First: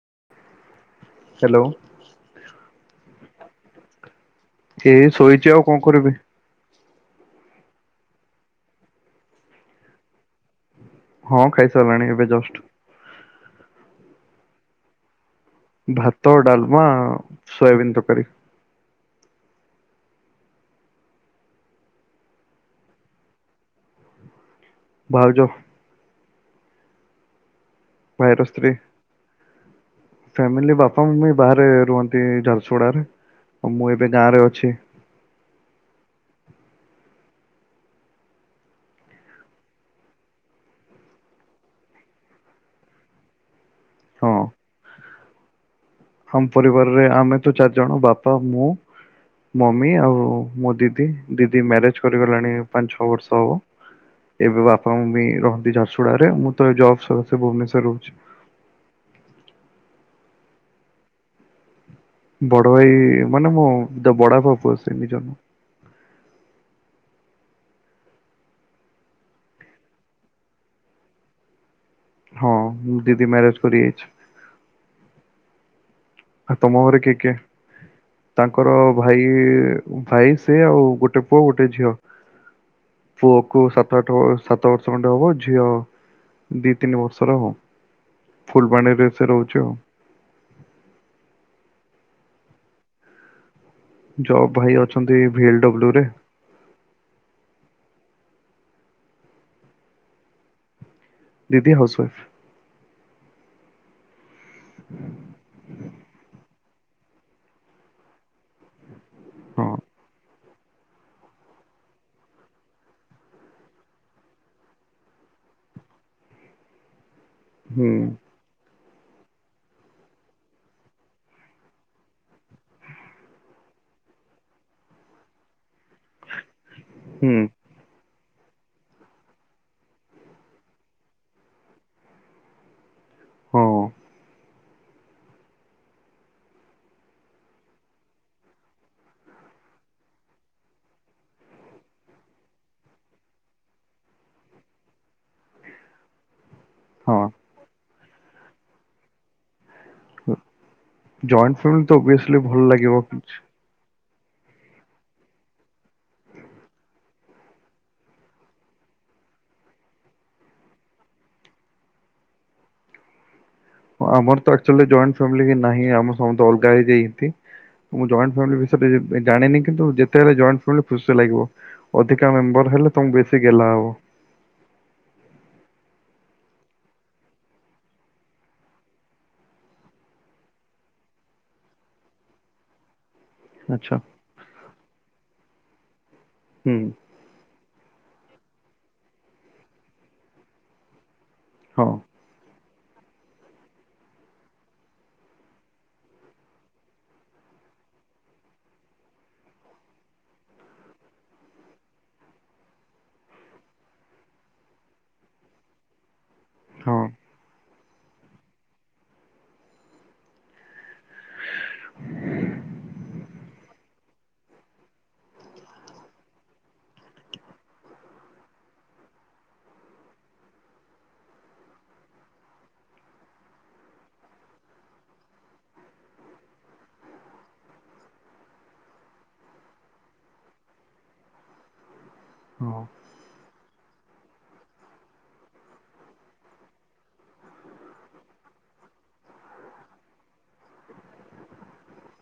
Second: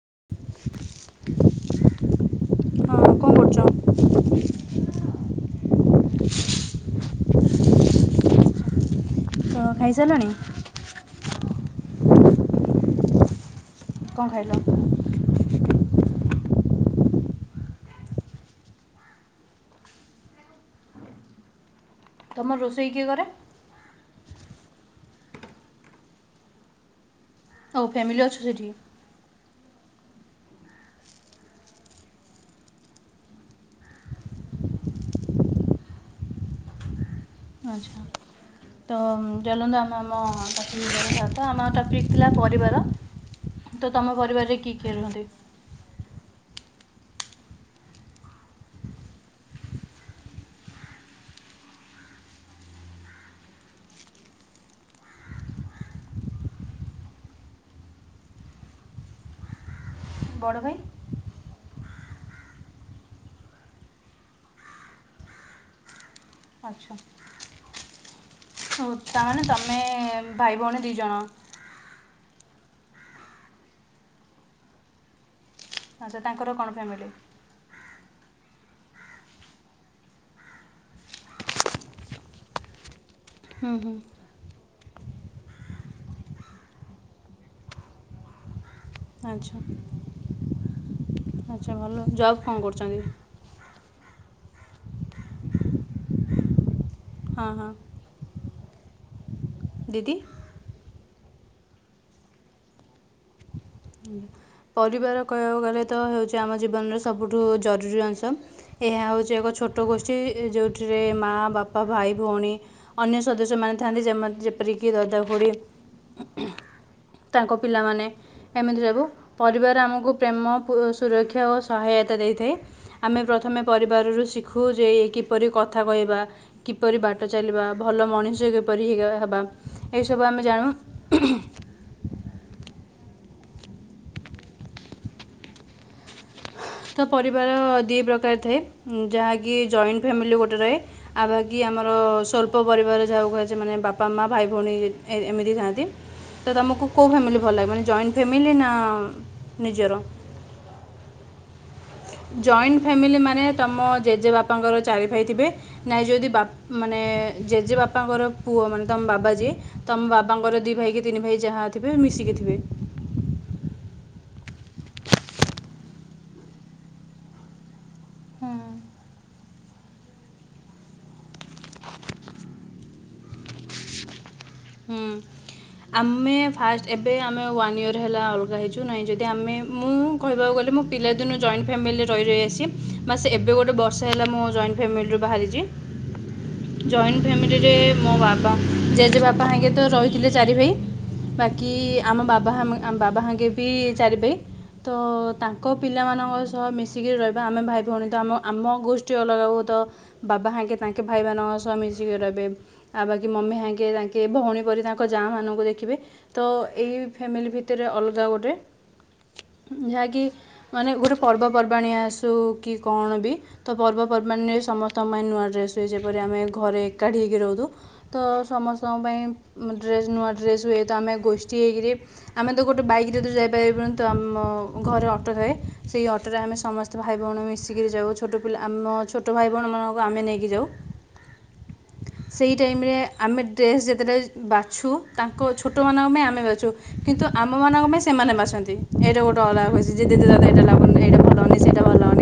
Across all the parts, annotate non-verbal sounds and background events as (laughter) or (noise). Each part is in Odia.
ହଁ ହ୍ୟାଲୋ କଣ କରୁଛ ଏଇ ଶୋଇଛି ଆଉ କଣ କରିବି ହ ଖାଇ ସାରିଲାଣି ହଁ ଖାଇସାରିଲାଣି ଏବେ ଜଷ୍ଟ କଣ ଖାଇଲ ଭାତ ଡାଲମା ସୋୟାବିିନ ତ କରି ତମର ରୋଷେଇ କିଏ କରେ ଭହାର ଯ ହଉ ଫ୍ୟାମିଲି ଭାଇର ଅଛ ସେଠି ସ୍ତ୍ରୀ। ଫ୍ୟାମିଲି ବାପା ମି ବାହାରେ ରୁହନ୍ତି ଝାରସୁଗୁଡାାରେଉ ମୁଁ ଏବେ ଗାଁ ରେ ଅଛି ଆଚ୍ଛା ତ ଚାଲନ୍ତୁ ଆମ ଆମ ତ ଆମ ଟପିକ୍ ଥିଲା ପରିବାର ତ ତମ ହଁ। ପରିବାରରେ କି ଖେଳଛନ୍ତି ଆମ ପରିବାରରେ ଆମେ ତ ଚାରି ଜଣ ବାପା ମୁଁ ମମି ଆଉ ମୋ ଦିଦି ଦିଦି ମ୍ୟାରେଜ କରିଗଲାଣି ପାଞ୍ଚ ଛଅ ବର୍ଷ ହବ ଏବେ ବାପା ମାଁ ବି ରହନ୍ତି ଝାରସୁଡାାରେ ମୁଁ ତ ଜବ ସଦସ ଭୁବନେଶ୍ଵର ରହୁଛି ବଡ଼ ଭାଇ ବଡ ଭାଇ ମାନେ ମୋ ବଡ ବାପୁ ଅସ ନିଜ ଆଛା ହ ତାମାନେ ତମେ ଭାଇ ଭଉଣୀ ଦି ଜଣ ହଁ ମୁଁ ଦିଦି ମ୍ୟାରେଜ କରି ଯାଇଛି ଆଚ୍ଛା ତାଙ୍କର ଆଉ କଣ ତମ ଘରେ ଫ୍ୟାମିଲି? କିଏ କିଏ? ତାଙ୍କର ଭାଇ ଭାଇ ସେ ଆଉ ଗୋଟେ ପୁଅ ଗୋଟେ ଝିଅ (inaudible) ପୁଅକୁ ହୁଁ ହୁଁ ସାତ ଆଠ ବୟସ ସାତ ବର୍ଷ ଖଣ୍ଡେ ହବ ଝିଅ ଦି ତିନି ବର୍ଷର ହବ ଫୁଲବାଣୀରେ ସେ ରହୁଛି ଆଚ୍ଛା ଆଉ ସେ ଭଲ ଜବ୍ କଣ କରୁଚନ୍ତି? ଜବ ଭାଇ ଅଛନ୍ତି ଭିଏଲଡବ୍ଲୁ ରେ ହଁ ହଁ ଦିଦି ଦିଦି ହାଉସୱାଇଫ ହଁ (inaudible) ପରିବାର କହିବାକୁ ଗଲେ ତ ହେଉଛି ଆମ ଜୀବନର ସବୁଠୁ ଜରୁରୀ ଅଂଶ ଏହା ହେଉଛି ଯେ ଏକ ହଁ ଛୋଟ ଗୋଷ୍ଠୀ ଯେଉଁଥିରେ ମାଆ ବାପା ଭାଇ ଭଉଣୀ ଅନ୍ୟ ସଦସ୍ୟ ମାନେ ଥାନ୍ତି ଯେମତ ଯେପରିକି ଦାଦା ଖୁଡି (inaudible) ତାଙ୍କ ହୁଁ ପିଲାମାନେ ଏମିତି ସବୁ ପରିବାର ଆମକୁ ପ୍ରେମ ସୁରକ୍ଷା ଓ ସହାୟତା ଦେଇଥାଏ ଆମେ ପ୍ରଥମେ ପରିବାରରୁ ଶିଖୁ ଯେ କିପରି କଥା କହିବା କିପରି ବାଟ ହୁଁ ଚାଲିବା ଭଲ ମଣିଷ କିପରି (inaudible) ହେବା ଏସବୁ ଆମେ ଜାଣୁ ହଁ ତ ପରିବାର ଦି ପ୍ରକାର ଥାଏ ଯାହାକି ଜଏଣ୍ଟ ଫ୍ୟାମିଲି ଗୋଟେ ରହେ। ଆଉ ବାକି ଆମର ସ୍ୱଳ୍ପ ପରିବାର ଯାହାକୁ କୁହାଯାଏ ମାନେ ବାପା ମା ଭାଇ ଭଉଣୀ ଏ ଏମିତି ଥାଆନ୍ତି। ତ ତମକୁ କୋଉ ହଁ ଫ୍ୟାମିଲି ଭଲ ଲାଗେ ମାନେ ଜଏଣ୍ଟ ଫ୍ୟାମିଲି ନା ନିଜର। ହୁଁ ଜଏଣ୍ଟ ଫ୍ୟାମିଲି ତ ଓଭିଏସଲି ଭଲ ଲାଗିବ। ତମ ଜେଜେବାପାଙ୍କର ଚାରିଭାଇ ଥିବେ। ନାଇଁ ଯଦି ବା ମାନେ ଜେଜେ ବାପାଙ୍କର ପୁଅ ମାନେ ତମ ବାବା ଯିଏ। ତମ ବାବାଙ୍କର ଦି ଭାଇ କି ତିନି ଭାଇ ଯାହା ଥିବେ ମିଶିକି ଥିବେ। ହଁ ଆମର ତ ଆକଚୁଏଲି ଜଏଣ୍ଟ ଫ୍ୟାମେଲୀ ହିଁ ନାହିଁ ଆମ ସମସ୍ତେ ଅଲଗା ହେଇଯାଇତି। ମୁଁ ଜଏଣ୍ଟ ହୁଁ। ଫ୍ୟାମିଲି ବିଷୟରେ ଜାଣିନି କିନ୍ତୁ ଯେ ଫେରେ ଜଏଣ୍ଟ ଫାମିଲ ଖୁସି ଲାଗିବ ଅଧିକା ମେମ୍ବର ହେଲେ ତମକୁ ବେଶୀ ଗେଲ୍ହା ହବ। ହୁଁ। ଆମେ ଫାଷ୍ଟ ଏବେ ଆମେ ୱାନ୍ ଇୟର ହେଲା ଅଲଗା ହେଇଛୁ ନହିଁ ଯଦି ଆମେ ମୁଁ। କହିବାକୁ ଗଲେ ମୁଁ ପିଲାଦିନୁ ଜଏଣ୍ଟ ଫ୍ୟାମିଲିରେ ରହି ରହି ଆସିଛି। ବାସ ଏବେ ଗୋଟେ ଆଚ୍ଛା ବର୍ଷେ ହେଲା ଜଏଣ୍ଟ ମୁଁ ଫ୍ୟାମିଲି ରୁ ବାହାରିଛି ହୁଁ ଜଏନ ଫ୍ୟାମିଲିରେ ମୋ ବାବା ଜେଜେ ବାପା ହେଇକା ତ ରହିଥିଲେ ଚାରି ଭାଇ। କି ହଁ ଆମ ବାବା ହାମେ ଆମ ବାବା ହାଙ୍କେ ବି ଚାରି ଭାଇ। ତ ତାଙ୍କ ପିଲାମାନଙ୍କ ସହ ମିଶିକିରି ରହିବା ଆମେ ଭାଇ ଭଉଣୀ ତ ଆମ ଆମ ଗୋଷ୍ଠୀ ଅଲଗା ହୁଏତ। ବାବା ହାଙ୍କେ ତାଙ୍କେ ଭାଇମାନଙ୍କ ସହ ମିଶିକି ରହିବେ ଆଉ ବାକି ମମି ହାଙ୍କେ ତାଙ୍କେ। ଭଉଣୀ ପରି ତାଙ୍କ ଯାଆ ମାନଙ୍କୁ ଦେଖିବେ ତ ହଁ ଏଇ ଫ୍ୟାମିଲି ଭିତରେ ଅଲଗା ଗୋଟେ। ଯାହାକି ମାନେ ଗୋଟେ ପର୍ବପର୍ବାଣି ଆସୁ କି କଣ ବି। ତ ପର୍ବପର୍ବାଣି ରେ ସମସ୍ତଙ୍କ ପାଇଁ ନୂଆ ଡ୍ରେସ ହୁଏ ଯେପରି ଆମେ ଘରେ ଏକାଠି ହେଇକି ରହୁଛୁ। ତ ସମସ୍ତଙ୍କ ପାଇଁ ଡ୍ରେସ୍ ନୂଆ ଡ୍ରେସ୍ ହୁଏ ତ ଆମେ ଗୋଷ୍ଠୀ ହେଇକିରି। ଆମେ ତ ଗୋଟେ ବାଇକରେ ତ ଯାଇ ପାରିବନୁ ତ ଆମ ଘରେ ଅଟୋ ଥାଏ ସେହି ଅଟୋରେ ଆମେ ସମସ୍ତେ। ତ ଭାଇ ଭଉଣୀ ମିଶିକିରି ଯାଉ ଛୋଟ ପିଲା ଆମ ଛୋଟ ଭାଇ ଭଉଣୀ ମାନଙ୍କୁ ଆମେ ନେଇକି ଯାଉ। ସେଇ ହଁ ଟାଇମରେ ଆମେ। ଡ୍ରେସ୍ ଯେତେ ଟା ବାଛୁ ତାଙ୍କ ଛୋଟ ମାନଙ୍କ ପାଇଁ ଆମେ ବାଛୁ। କିନ୍ତୁ ଆମ ମାନଙ୍କ ପାଇଁ ସେମାନେ ବାଛନ୍ତି ଏଇଟା ଗୋଟେ ଅଲଗା (unintelligible)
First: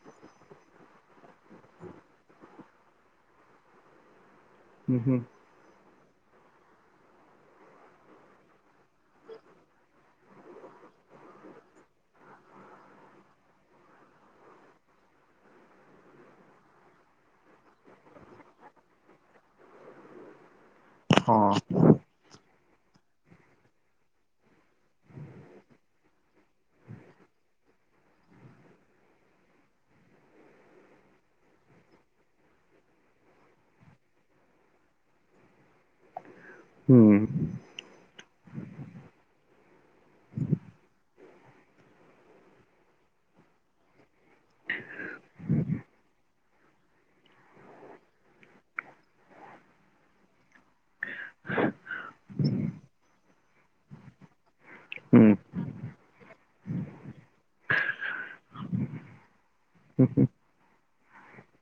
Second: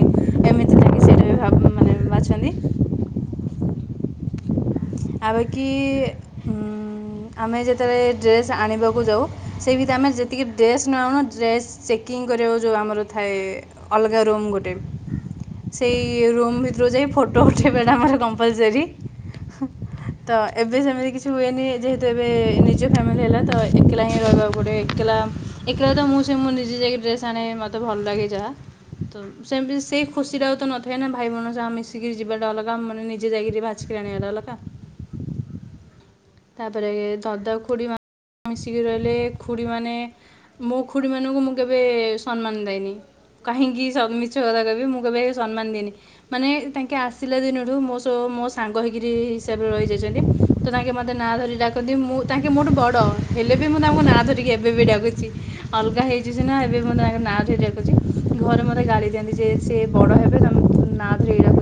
ଏମିତି ଲାଗି ସେଇଟା ବି ମାନେ ବାଛନ୍ତି ହୁଁ ହୁଁ ଆଉ ବାକି ହୁଁ। ଉଁ ଆମେ ଯେତେବେଳେ ଡ୍ରେସ୍ ଆଣିବାକୁ ଯାଉ ସେଇ ଭିତରେ ଆମେ ଯେତିକି ଡ୍ରେସ୍ ନ ଆଣୁ ଡ୍ରେସ୍। ଚେକିଂ କରିବାକୁ ଯୋଉ ଆମର ଥାଏ ଅଲଗା ରୁମ୍ ଗୋଟେ। ସେଇ ରୁମ୍ ଭିତରୁ ଯାଇ ଫଟୋ ଉଠାଇବାଟା ଆମର କମ୍ପଲସରି। ତ ଏବେ ସେମିତି କିଛି ହଁ ହୁଏନି ଯେହେତୁ ଏବେ ନିଜ ଫ୍ୟାମିଲି ହେଲା ତ ଏକଲା ହିଁ ରହିବାକୁ ପଡିବ ଏକଲା। ଏକଲା ତ ମୁଁ ସେଇ ମୋ ଦିଦି ଯାଇକି ଡ୍ରେସ ଆଣେ ମତେ ଭଲ ଲାଗେ ଯାହା ତ। ସେମିତି ସେଇ ଖୁସିଟା ତ ଆଉ ନଥାଏ ନା ଭାଇ ମାନଙ୍କ ସହ ମିଶିକି ଯିବାଟା ଅଲଗା ଆମ ମାନେ ନିଯେ ଯାଇକିରି ବାଛିକି ଆଣି ବା ଅଲଗା। ତା ପରେ ହୁଁ ଦାଦା ଖୁଡ଼ି ମାନେ ମିଶିକି ରହିଲେ ଖୁଡ଼ି ମାନେ। ମୋ ଖୁଡ଼ି ମାନଙ୍କୁ ମୁଁ କେବେ ସମ୍ମାନ ଦେଇନି। କାହିଁକି ସ ମିଛ କଥା କହିବି ମୁଁ କେବେ ସମ୍ମାନ ଦିଏନି। ମାନେ ତାଙ୍କେ ଆସିଲା ଦିନରଠୁ ମୋ ସହ ମୋ ସାଙ୍ଗ ହେଇକିରି ହିସାବରେ ରହିସଯାଇ ଛନ୍ତି ତ ତାଙ୍କେ ମ ମତେ ନାଁ ଧରି ଡାକନ୍ତି ମୁଁ ତାଙ୍କେ ମୋଠୁ ବଡ ହେଲେ ବି ମୁଁ ତାଙ୍କୁ ନାଁ ଧରିକି ଏବେ ବି ଡାକୁଛି। ହୁଁ ଅଲଗା ହେଇଛୁ ସିନା ଏବେ ମୁଁ ତାଙ୍କ ନାଁ ଧରି ଡାକୁଛି କିନ୍ତୁ ଘରେ ମୋତେ ଗାଳି। ଦିଅନ୍ତି ଯେ ସିଏ ହୁଁ ବଡ ହୁଁ ହେବେ ତମେ ତୁ ନା ଧରି ଡା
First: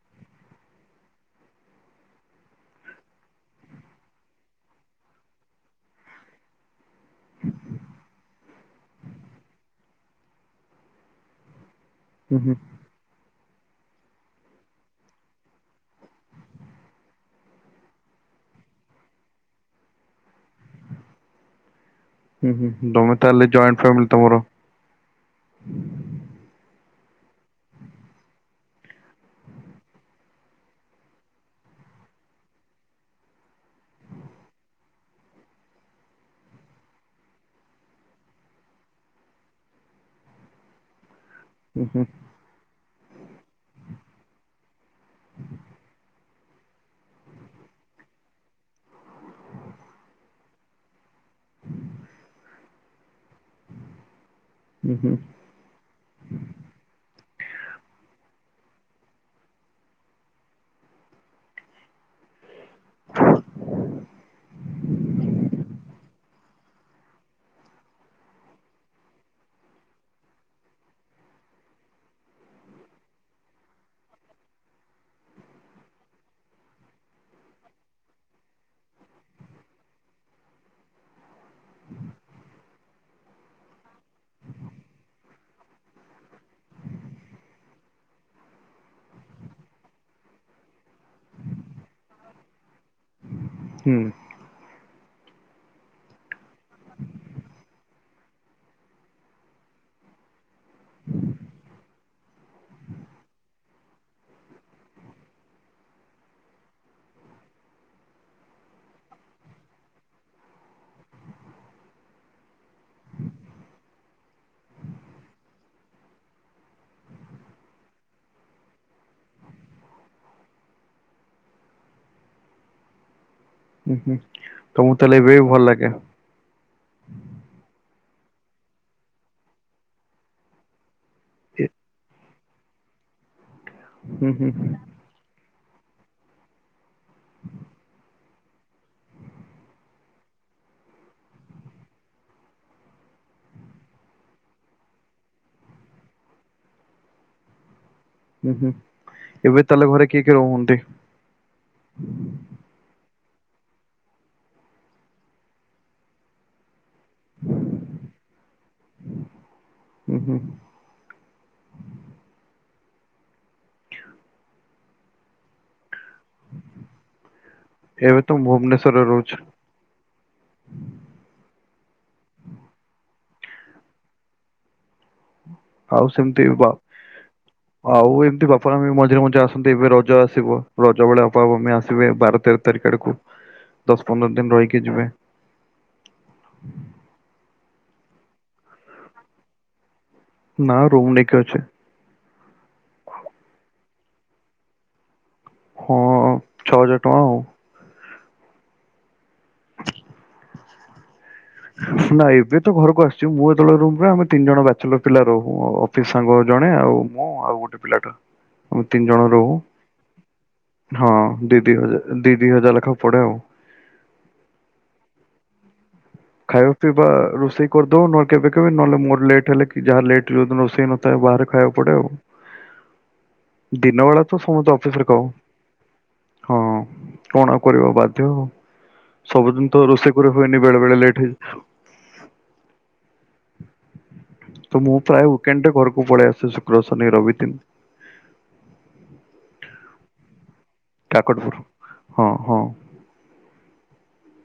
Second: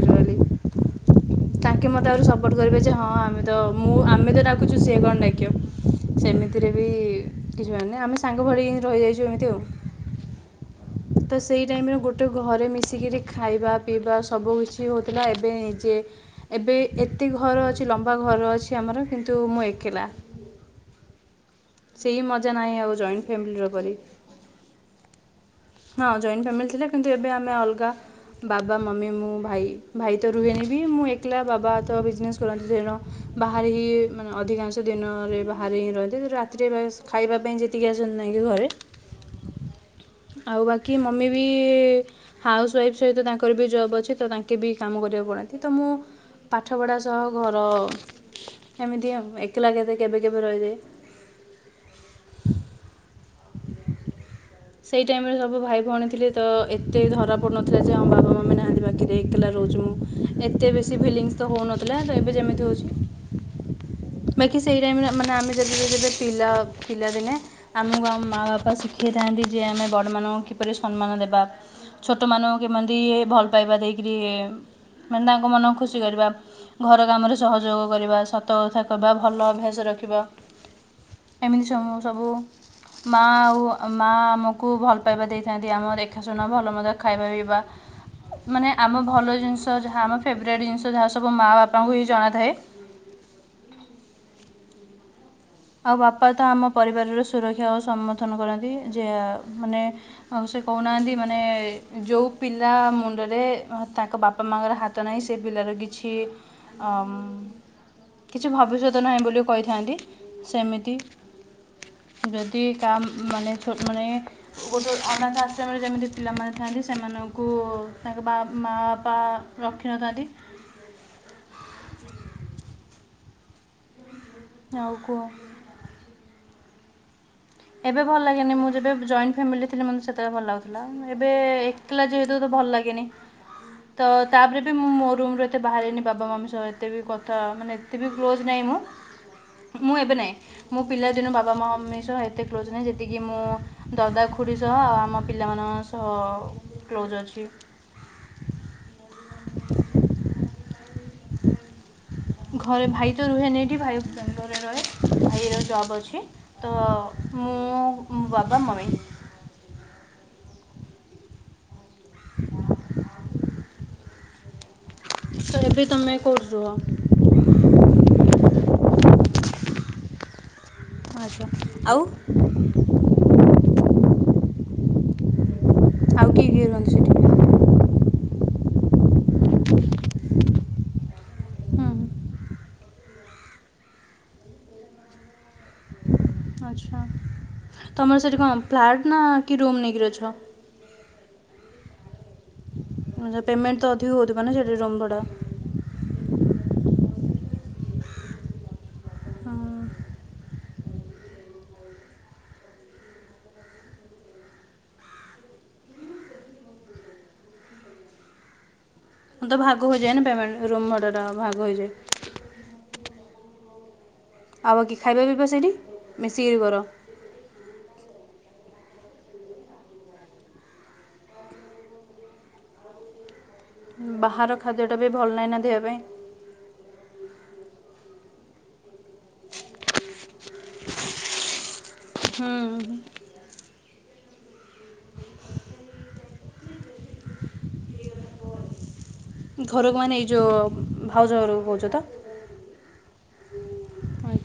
ତାଙ୍କେ ମତେ ଆହୁରି ସପୋର୍ଟ କରିବେ ଯେ ହଁ ଆମେ ତ ମୁଁ ଆମେ ତ ଡାକୁଛୁ ସିଏ କଣ ଡାକିବ। ସେମିତିରେ ବି କିଛି ଭାବନି ଆମେ ସାଙ୍ଗ ଭଳି ହିଁ ରହିଯାଇଛୁ ଏମିତି ଆଉ। ତ ସେଇ ଟାଇମରେ ଗୋ ଟେ ହୁଁ ଘରେ ମିଶିକିରି ଖାଇବା ପିଇବା ସବୁ କିଛି ହଉଥିଲା ଏବେ ନିଜେ। ଏବେ ଏତେ ଘର ଅଛି ଲମ୍ବା ଘର ଅଛି ଆମର କିନ୍ତୁ ମୁଁ ଏକଲା। ହୁଁ ହୁଁ ନାହିଁ ହୁଁ ଆଉ ତମେ ଜଏଣ୍ଟ ତାହେଲେ ଫ୍ୟାମିଲିର ଜଏଣ୍ଟ ପରି ଫ୍ୟାମିଲି ତମର। ହଁ ଜଏଣ୍ଟ ଫ୍ୟାମିଲି ଥିଲା କିନ୍ତୁ ଏବେ ଆମେ ଅଲଗା। ବାବା ମମି ମୁଁ ଭାଇ ଭାଇ ତ ରୁହେନୀ ବି ମୁଁ ଏ କଲା ବାବା ତ ବିଜନେସ୍ କରନ୍ତି ତେଣୁ ବାହାରେ ହିଁ ମାନେ ଅଧିକାଂଶ ଦିନରେ ବାହାରେ ହିଁ ରହନ୍ତି ରା (unintelligible) ଖାଇବା ପାଇଁ ଯେତିକି ଆସନ୍ତି ନହିଁ କି ଘରେ ଆଉ ବାକି ମମି ବି ହୁଁ ହୁଁ ହାଉସ୍ ୱାଇଫ୍ ସହିତ ତାଙ୍କର ବି ଜବ୍ ଅଛି ତ ତାଙ୍କେ ବି କାମ କରିବାକୁ ପଳାନ୍ତି ତ ମୁଁ ପାଠପଢ଼ା ସହ ଘର ଏମିତି ଆଉ ଏକଲା କେତେ କେବେ କେବେ ରହିଯାଏ। ହୁଁ ସେଇ ହୁଁ ଟାଇମ ରେ ସ ବୁ ଭାଇ ଭଉଣୀ ଥିଲେ ତ ଏତେ ଧରା ପଡୁନଥିଲା ଯେ ହଁ ବାବା ମମି ନାହାନ୍ତି ପାଖରେ ଏକେଲା ରହୁଛୁ ବୋଲି। ଏତେ ବେସି ଫିଲିଂସ ତ ହଉନଥିଲା ଏବେ ଯେମିତି ହଉଛି ବାକି ସ ସେଇ ଟାଇମରେ ମାନେ ଆମେ ଯଦି ଯେବେ ପିଲା ମା ବାପା ଶିଖାଇଥାନ୍ତି ଯେ ଆମେ ବଡ଼ମାନଙ୍କୁ କିପରି ସମ୍ମାନ ଦେବା। ଛୋଟ ମାନଙ୍କୁ କେମତି ଭଲ ପାଇବା ଦେଇକିରି ମାନେ ତାଙ୍କ ମନକୁ ଖୁସି କରିବା। ଘର କାମରେ ସହଯୋଗ କରିବା ସତକଥା କହିବା ଭଲ ଅଭ୍ୟା ଏମିତି ସବୁ ସବୁ ମା ଆଉ ମାଆ ଆମକୁ ଭଲ ପାଇବା ଦେଇଥାନ୍ତି ଆମ ଦେଖାଶୁନା ଭଲ ମନ୍ଦ ଖାଇବା ପିଇବା। ମାନେ ଆମ ଭଲ ଜିନିଷ ଯାହା ଆମ ଫେବରେଟ ଜିନିଷ ଯାହା ସବୁ ମା ବାପାଙ୍କୁ ହିଁ ଜଣା ଥାଏ। ହୁଁ। ଆଉ ବାପା ତ ଆମ ପରିବାରର ସୁରକ୍ଷା ଓ ସମର୍ଥନ କରନ୍ତି ଯେ ମାନେ ଆଉ ସେ କହୁନାହାନ୍ତି ମାନେ ଯୋଉ ପିଲା ମୁଣ୍ଡରେ ତାଙ୍କ ବାପା ମାଙ୍କର ହା ତ ନାହିଁ ସେ ପିଲାର କିଛି ଅମ୍ କିଛି ଭବିଷ୍ୟତ ନାହିଁ ବୋଲି କହିଥାନ୍ତି ସେମିତି ଯଦି କାମ ମାନେଛ ମାନେ ଗୋଟେ ଅନାଥ ଆଶ୍ରମରେ ଯେମିତି ପିଲାମାନେ ଥାଆନ୍ତି ସେମାନଙ୍କୁ ତାଙ୍କ ବା ମା ପା ରଖିନଥାନ୍ତି। ହୁଁ ହୁଁ ତ ଆଉ ମୁଁ କୁ ତାହାଲେ ଏବେ ଭଲ ଲାଗେ। ଏବେ ଭଲ ଲାଗେନି ମୁଁ ଯେବେ ଜଏଣ୍ଟ ଫ୍ୟାମିଲି ରେ ଥିଲି ମୋତେ ସେତେବେଳେ ଭଲ ଲାଗୁଥିଲା ଏବେ ଏ- ଥିଲା ଯେହେତୁ ତ ଭଲ ଲାଗେନି ତ ହୁଁ ହୁଁ ତାପରେ ବି ହୁଁ ମୁଁ ମୋ ରୁମରେ ଏତେ ବାହାରିନି ବାବା ମାମି ସହ ଏତେ ବି କଥା ମାନେ ଏତେ ବି କ୍ଲୋଜ୍ ନାହିଁ ମୁଁ। ମୁଁ ଏବେ ନାହିଁ ମୁଁ ପିଲା ଦିନୁ ବାବା ମମି ସହ ଏ ତେ କ୍ଲୋଜ୍ ନାହିଁ ଯେତିକି ମୁଁ ଦଦାଖୁଡ଼ି ସହ ଆଉ ଆମ ପିଲାମାନଙ୍କ ସହ କ୍ଲୋଜ ଅଛି। ହୁଁ ହୁଁ ଏବେ ତାହେଲେ ଘରେ କିଏ କିଏ ରୁହନ୍ତି? (inaudible) ଘରେ ଭାଇ ତ ରୁହେନି ଏଠି ଭାଇ ବାଙ୍ଗାଲୋର ରେ ରହେ ଭାଇର ଜବ୍ ଅଛି। ତ ମୁଁ ବାବା ମମି। ହୁଁ ହୁଁ। ତ ଏବେ ତମେ କଉଠି ରୁହ? ଏବେ ତ ଭୁବନେଶ୍ୱରରେ ରହୁଛି। ଓ ହୋ ଆଉ ଆଉ ସେମିତି କିଏ କିଏ ବ ରୁହନ୍ତି ସେଠି? ଆଉ ଏମିତି ବାପା ମମି ମଝିରେ ମଝିରେ ଆସନ୍ତି ଏବେ ରଜ ଆସିବ ରଜ ବେଳେ ବାପା ମମି ହୁଁ ଆସିବେ ବାର ତେର ତାରିଖ ଆଡ଼କୁ ଦଶ ପନ୍ଦର ଦିନ ରହିକି ଯିବେ। ଆଛା ତମର ସେଇଠି କଣ ଫ୍ଲାଟ ନା କି ରୁମ୍ ନେଇକିରି ଅଛ? ନା ରୁମ୍ ନେଇକି ଅଛି। ଆଛ ପେମେନ୍ଟ ତ ଅଧିକ ହଉଥିବନା ସେଠି ରୁମ୍ ଭଡ଼ା? ହଁ ଛଅ ହଜାର ଟଙ୍କା ଆଉ। (inaudible) ନା ଏବେ ତ ଘରକୁ ଆସିଛି ମୁଁ ଯେବେ ରୁହେ ଆମେ ତିନି ଜଣ ବ୍ୟାଚେଲର୍ ପିଲା ରହୁ। ସାଙ୍ଗ ଜଣେ ଆଉ ମୁଁ ଆଉ ଗୋଟେ ପିଲାଟେ। ଆମେ ତିନି ଜଣ ହଁ ତ ରହୁ ଭାଗ ହୋଇଯାଏ ନା ପେମେଣ୍ଟ ରୁମ୍ ହଁ ଭଡ଼ାଟା ଭାଗ ଦି ଦି ହୋଇଯାଏ। ହଜାର ଦି ଦି ହଜାର ଲେଖା ପଡ଼େ ଆଉ। ଆଉ ବାକି ଖାଇବା ପିଇବା ସେଇଠି। ମିଶିକିରି ଖାଇବା କର। ପିଇବା ରୋଷେଇ କରିଦବ ନହଲେ କେବେ କେବେ ନହେଲେ ମୋର ଲେଟ୍ ହେଲେ କି ଯାହା ଲେଟ ଯଦି ରଷେଇ ନଥାଏ ବାହାରେ ଖାଇବା ପଡେ ଆଉ। ଦିନ ବେଳା ତ ବାହାର ସମସ୍ତେ ଖାଦ୍ୟ ଟା ଅଫିସରେ ବି ଖାଉ ଭଲ ନାହିଁ ନା ଦେହ ପାଇଁ। ହଁ କଣ କରିବା ବାଧ୍ୟ ସବୁଦିନ ତ ରୋଷେଇ କରିରେ ହୁଏନି ବେଳେ ବେଳେ ଲେଟ୍ ହୁଁ। ହୁଁ। ତ ମୁଁ ପ୍ରାୟ ୱକେଣ୍ଡ ଟେ ଘରକୁ ପଳେଇ ଆସେ ଶୁକ୍ର ଶନି ରବି ଦିନ। ଘରକୁ ମାନେ ଏଇ ଯୋଉ ଭାଉଜ କାକଟପୁର ଘରକୁ କହୁଛ ତ। ହଁ ହଁ ହଁ ଆ।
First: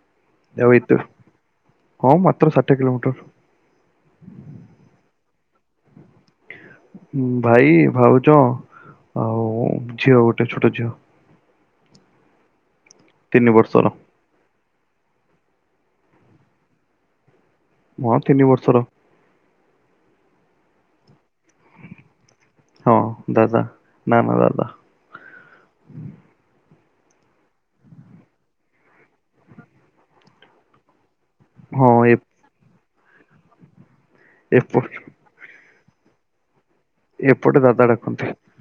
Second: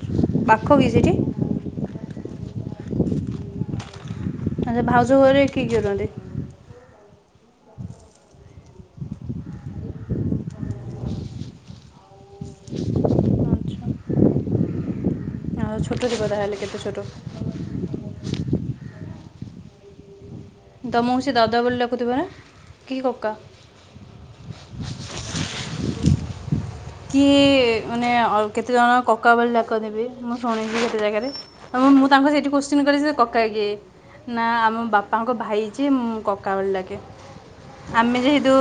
ଏତୁ ହଁ ମାତ୍ର ସାଠିୟେ କିିଲୋମିଟର। ଆ ଭାଉଜ ଘରେ କିଏ କିଏ ରୁହନ୍ତି? ହଁ ଭାଇ ଭାଉଜ ଆଉ ଝିଅ ଗୋଟେ ଛୋଟ ଝିଅ। (inaudible) ତିନି ବର୍ଷର। ଆଉ ଛୋଟ ଯିବ ତାହେଲେ କେତେ ଛୋଟ? ହଁ ତିନି ବର୍ଷର। ତମକୁ ସେ ଦଦା ବୋଲି ଡାକୁଥିବ ନା? ହଁ କି କକା ଦାଦା ନା ନା ଦାଦା। କିଏ ମାନେ କେତେଜଣ କକା ଭଳି ଡାକନ୍ତିଭି ମୁଁ ଶୁଣିଛି କେତେ ଜାଗାରେ। ଆ ହଁ ମୁଁ ତାଙ୍କ ଏ- ସେ ସେଇଠି କୋଶ୍ଚିନ୍ କଲି କକା କିଏ ନା ଆମ ଏପଟ ବାପା ବାପାଙ୍କ ଭାଇ ଯିଏ କକା ବୋଲି ଡାକେ ଏପଟେ ଦାଦା ଆମେ ଡାକନ୍ତି ଯେହେତୁ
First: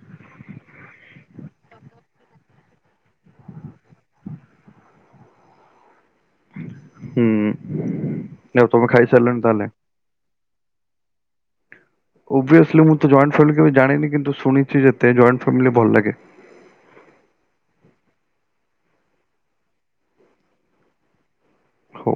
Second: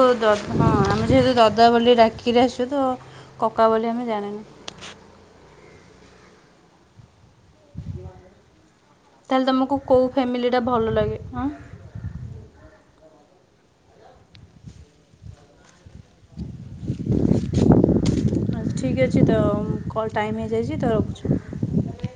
ହଁ ଆମେ ଯେହେତୁ ଦାଦା ବୋଲି ଡାକିରି ଆସଛୁ ତ କକା ବୋଲି ଆମେ ଜାଣିନୁ। ହୁଁ ଆଉ ତମେ ଖାଇ ସାରିଲଣି ତାହେଲେ। କେଉଁ ଫ୍ୟାମିଲିଟା ଭଲ ଲାଗେ ହଁ? ଓଭିସ୍ଲି ମୁଁ ତ ଜଏଣ୍ଟ ଫାମିଲି କେବେ ଜାଣିନି କିନ୍ତୁଣିଛି ଯେତେ ଜଏଣ୍ଟ ଫାମିଲି ଭଲ ଲାଗେ। (inaudible) ଆଛା ଠିକ୍ ଅଛି ତ କଲ୍ ଟାଇମ୍ ହେଇଯାଇଛି ତ ରଖୁଛ। ହଉ।